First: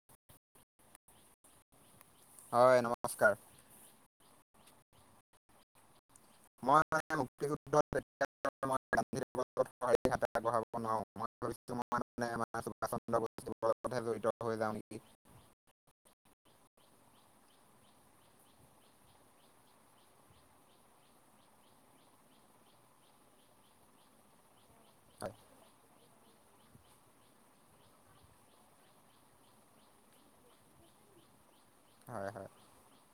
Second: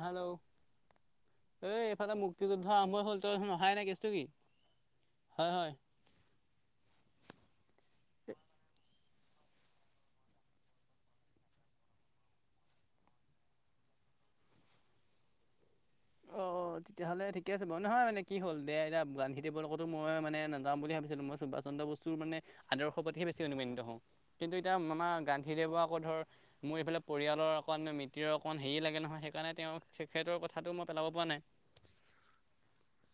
Hello, এই এইফালে মুক্তিযুদ্ধ হয় আৰম্ভ হ'ল। নমস্কাৰ তই নাই, নাই, কেছটো কি হয়? হয়, হয়। মই মানে মুক্তিযুদ্ধ [inaudible] [inaudible] ভাত বনাওঁ। [inaudible] [inaudible] [unintelligible] জড়িত হৈ যাওঁ নেকি। অ' [inaudible] তেতিয়াহ'লে ঠিকে আছে বাৰু নহয় মানে কি হ'ল দে এতিয়া গান্ধীদেৱৰ লগতো মই মানে নাযাম বুলি ভাবিছিলোঁ। মই চব পচন্দ বস্তুৰ মানে আদৰ্শ প্ৰতিহে বেছি হওঁ। কিন্তু, এতিয়া মামা হয় গান্ধীদেৱক আকৌ ধৰ মোৰ এইফালে পৰিয়ালৰ অকণ মিতিৰৰ অকণ হেৰি লাগে নহয়। সেইকাৰণে তেওঁ তেখেতৰ কথাটো মই পেলাব পৰা নাই। হয় হয়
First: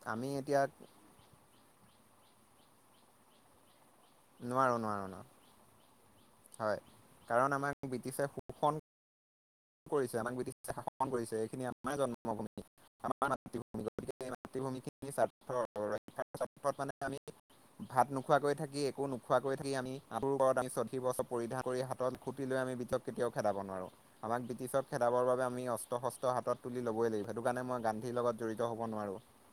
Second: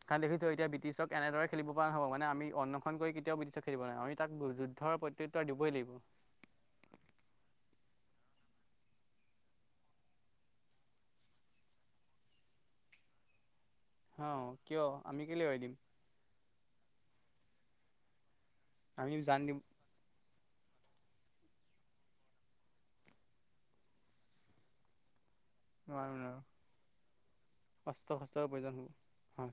কাৰণ দেখিছোঁ এতিয়া ব্ৰিটিছক কেনেদৰে খেলিব পৰা হ'ব মানে আমি অনশন কৰিবলৈ কেতিয়াও বিশ্ব খেলিব নোৱাৰি। আমি তাক নোৱাৰোঁ যুদ্ধৰ নোৱাৰোঁ নোৱাৰোঁ প্ৰত্যুত্তৰ দিবই লাগিব। হয়। কাৰণ আমাক ব্ৰিটিছে শোষণ কৰিছে। আমাক ব্ৰিটিছে শাসন কৰিছে। এইখিনি আমাৰ জন্মভূমি আমাৰ মাতৃভূমি গতিকে এই অ' মাতৃ কিয় ভূমিখিনি আমি কেলে স্বাৰ্থ এৰি দিম [unintelligible] মানে আমি ভাত নোখোৱাকৈ থাকি একো আমি জান নোখোৱাকৈ দিব থাকি আমি [unintelligible] বছৰ পৰিধান কৰি হাতত খুটি লৈ আমি [unintelligible] কেতিয়াও খেদাব নোৱাৰোঁ। আমাক ব্ৰিটিছক খেদাবৰ বাবে আমি অস্ত্ৰ নোৱাৰোঁ নোৱাৰোঁ। শস্ত্ৰ হাতত তুলি ল'বই লাগিব। সেইটো কাৰণে মই অস্ত্ৰ গান্ধীৰ লগত শস্ত্ৰৰ জড়িত প্ৰয়োজন হ'ব নোৱাৰো। হয়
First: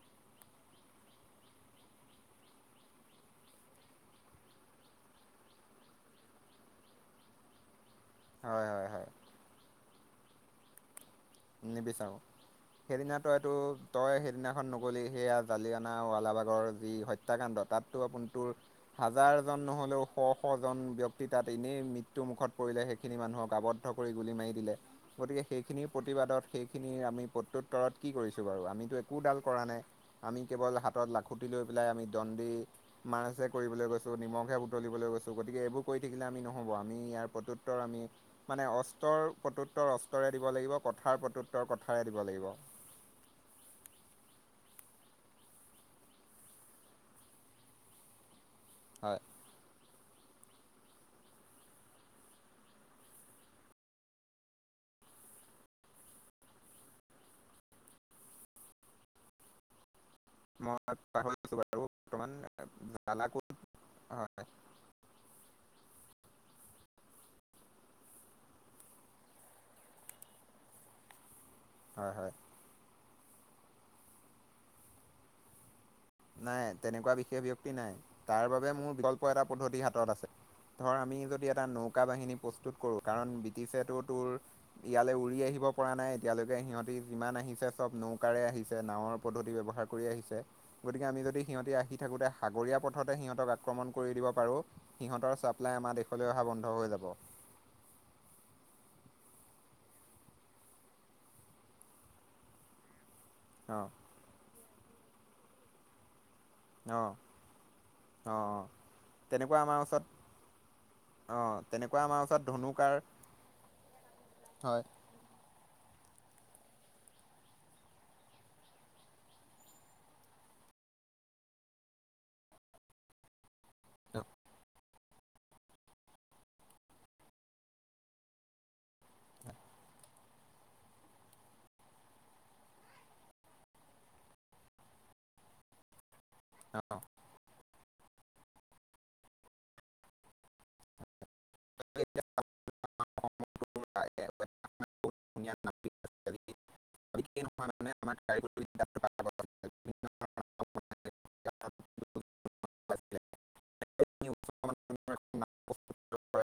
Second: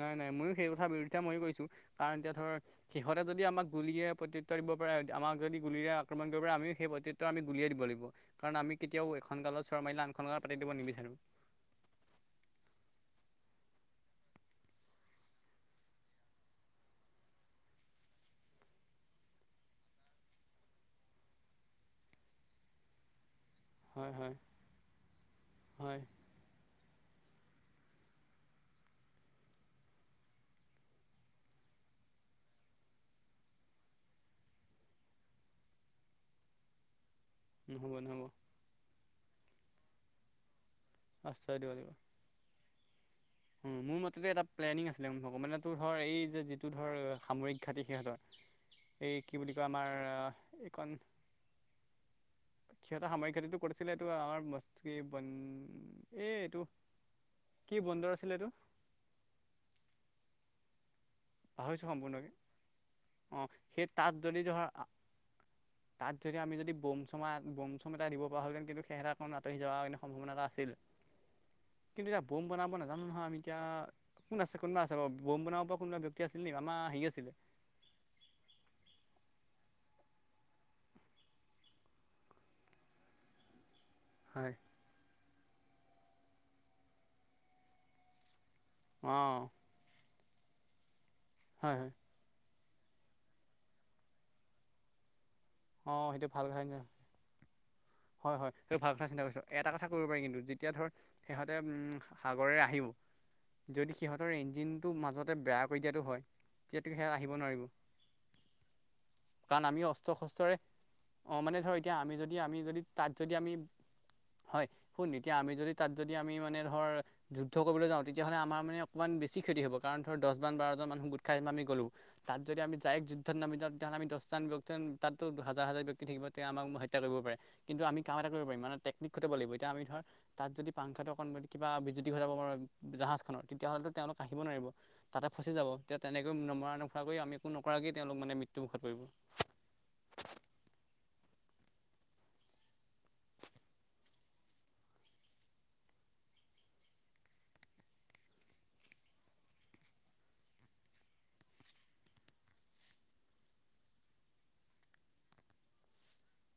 নাই নাই। ময়ো সেই কথা বিৰোধিতা ময়ো কৰিছো। কাৰণ এতিয়া ধৰ সিহঁতে যদি আমাক গুলীৰে প্ৰত্যুত্তৰ দিব পাৰে। আমাক যদি গুলীৰে আক্ৰমণ কৰিব পাৰে আমিও আমি গুলিয়াই দিব লাগিব। কাৰণ হয় আমি হয় হয় কেতিয়াও এখন গালত চৰ মাৰিলে আনখন গালত পাতি দিব নিবিচাৰো। নিবিচাৰো। সেইদিনা তইতো তই সেইদিনাখন নগ'লি। হেয়া, জালিয়ানা ৱালাবাগৰ যি হত্যাকাণ্ড। তাতো আপোন তোৰ হাজাৰজন নহ'লেও [unintelligible] ব্যক্তি তাত এনেই মৃত্যুমুখত পৰিলে। সেইখিনি মানুহক [unintelligible] কৰি হয় গুলি হয় মাৰি দিলে। গতিকে সেইখিনি হয় সেইখিনি আমি প্ৰত্যুত্তৰত কি কৰিছোঁ বাৰু। আমিতো একোডাল কৰা নাই। আমি কেৱল হাতত লাখুটি লৈ পেলাই আমি দমদি [unintelligible] কৰিবলৈ গৈছোঁ। নিমখহে বুটলিবলৈ গৈছো। গতিকে এইবোৰ কৰি থাকিলে আমি নহ'ব। আমি ইয়াৰ প্ৰত্যুত্তৰ নহ'ব আমি নহ'ব মানে অস্ত্ৰৰ প্ৰত্যুত্তৰ অস্ত্ৰৰে দিব লাগিব। কথাৰ আশ্ৰয় প্ৰত্যুত্তৰ দিব লাগিব। কথাৰে দিব লাগিব। মোৰ মতেটো, এটা প্লেনিং আছিলে। [unintelligible] মানে, তোৰ ধৰ, এই যে যিটো ধৰ, সামৰিক ঘাটি, সিহঁতৰ [inaudible] এই কি বুলি কয়, আমাৰ এইকণ। সিহঁতৰ সামৰিক ঘাটিটো, ক'ত আছিলে। এইটো, আমাৰ, [unintelligible] এই, এইটো কি বন্দৰ আছিলে এইটো। মই পাহ। পাহৰিছোঁ সম্পূৰ্ণকে ক'ত অঁ সেই তাঁত হয় যদি ধৰা। [unintelligible] তাত যদি আমি যদি বম চম বম চম এ দিব পৰা হ'লহঁতেন কিন্তুেৰাৰণ আঁতৰি যোৱা এ সম্ভাৱনা এটা আছিল। [unintelligible] কিন্তু এতিয়া বম বনাব নাজানো নহয় আমি এতিয়া কোন আছে কোনোবা আছে বাৰ বম বনাব পৰা কোনবা? নাই তেনেকুৱা বিশেষ ব্যক্তি নাই তাৰ বাবে মোৰ বিকল্প এটা পদ্ধতি হাতত আছে। ধৰ আমি যদি এটা নৌকা বাহিনী প্ৰস্তুত কৰোঁ কাৰণ। পতিছেতো তোৰ হয় ইয়ালৈ উৰি আহিব পৰা নাই এতিয়ালৈকে সিহঁতি যিমান আহিছে চব ন। ককাৰে আহিছে নাৱৰ অঁ পদ্ধতি ব্যৱহাৰ কৰি আহিছে গতিকে আমি যদি সিহঁতি হয় হয় আহি থাকোঁতে। সাগৰীয়া পথতে সিহঁতক আক্ৰমণ কৰি দিব পাৰোঁ সিহঁতৰ ছাপ্লাই আমাৰ অঁ সেইটো দেশলৈ অহা ভাল কথা বন্ধ চিন্তা হৈ যাব। হয় হয় সেইটো ভাল কথা চিন্তা কৰিছো এটা কথা কৰিব পাৰি কিন্তু যেতিয়া ধৰ। সিহঁতে উম সাগৰেৰে আহিব। অঁ যদি সিহঁতৰ ইঞ্জিনটো মাজতে বেয়া কৰি দিয়াটো হয়। তোতুকে অঁ সেয়া আহিব নোৱাৰিব অঁ অঁ তেনেকুৱা কাৰণ আমাৰ আমি ওচৰত অস্ত্ৰ শস্ত্ৰৰে। অ মানে ধৰ এতিয়া তেনেকুৱা আমি আমাৰ যদি ওচৰত আমি যদি ধনুকাৰ তাত যদি আমি হয়। শুন এতিয়া আমি যদি তাত যদি আমি মানে ধৰ। যুদ্ধ কৰিবলৈ যাওঁ তেতিয়াহলে আমাৰ মানে অকণমান বেছি ক্ষতি হ'ব কাৰণ ধৰ দহজন বাৰজন মানু গোট খাই আমি গ'লো। তাত যদি আমি যায়ক যুদ্ধৰ নামি যাও। তাত আমি দজন ব্যক্ত তাতো হাজাৰ হাজাৰ ব্যক্তি থাকিব তেতিয়া আমাক হত্যা কৰিব পাৰে। কিন্তু আমি কাম এটা কৰিব পাৰিম মানে টেকনিক খটিব লাগিব এতি আমি ধৰ। তাত যদি পাংখটো অকণ কিবা বিজ্যুতি হৈ যাব প জাহাজ খনৰ তেতিয়াাহ'লে তেওঁলোক আহিব নোৱাৰিব। তাতে ফচি যাব তেতিয়া তেনেকৈ নমৰা নোখৰা কৰি আমি একো নকৰাক তেওঁলোক মানে মৃত্যু মুখত পৰিব। [unintelligible] ধনয়ে আমাৰ।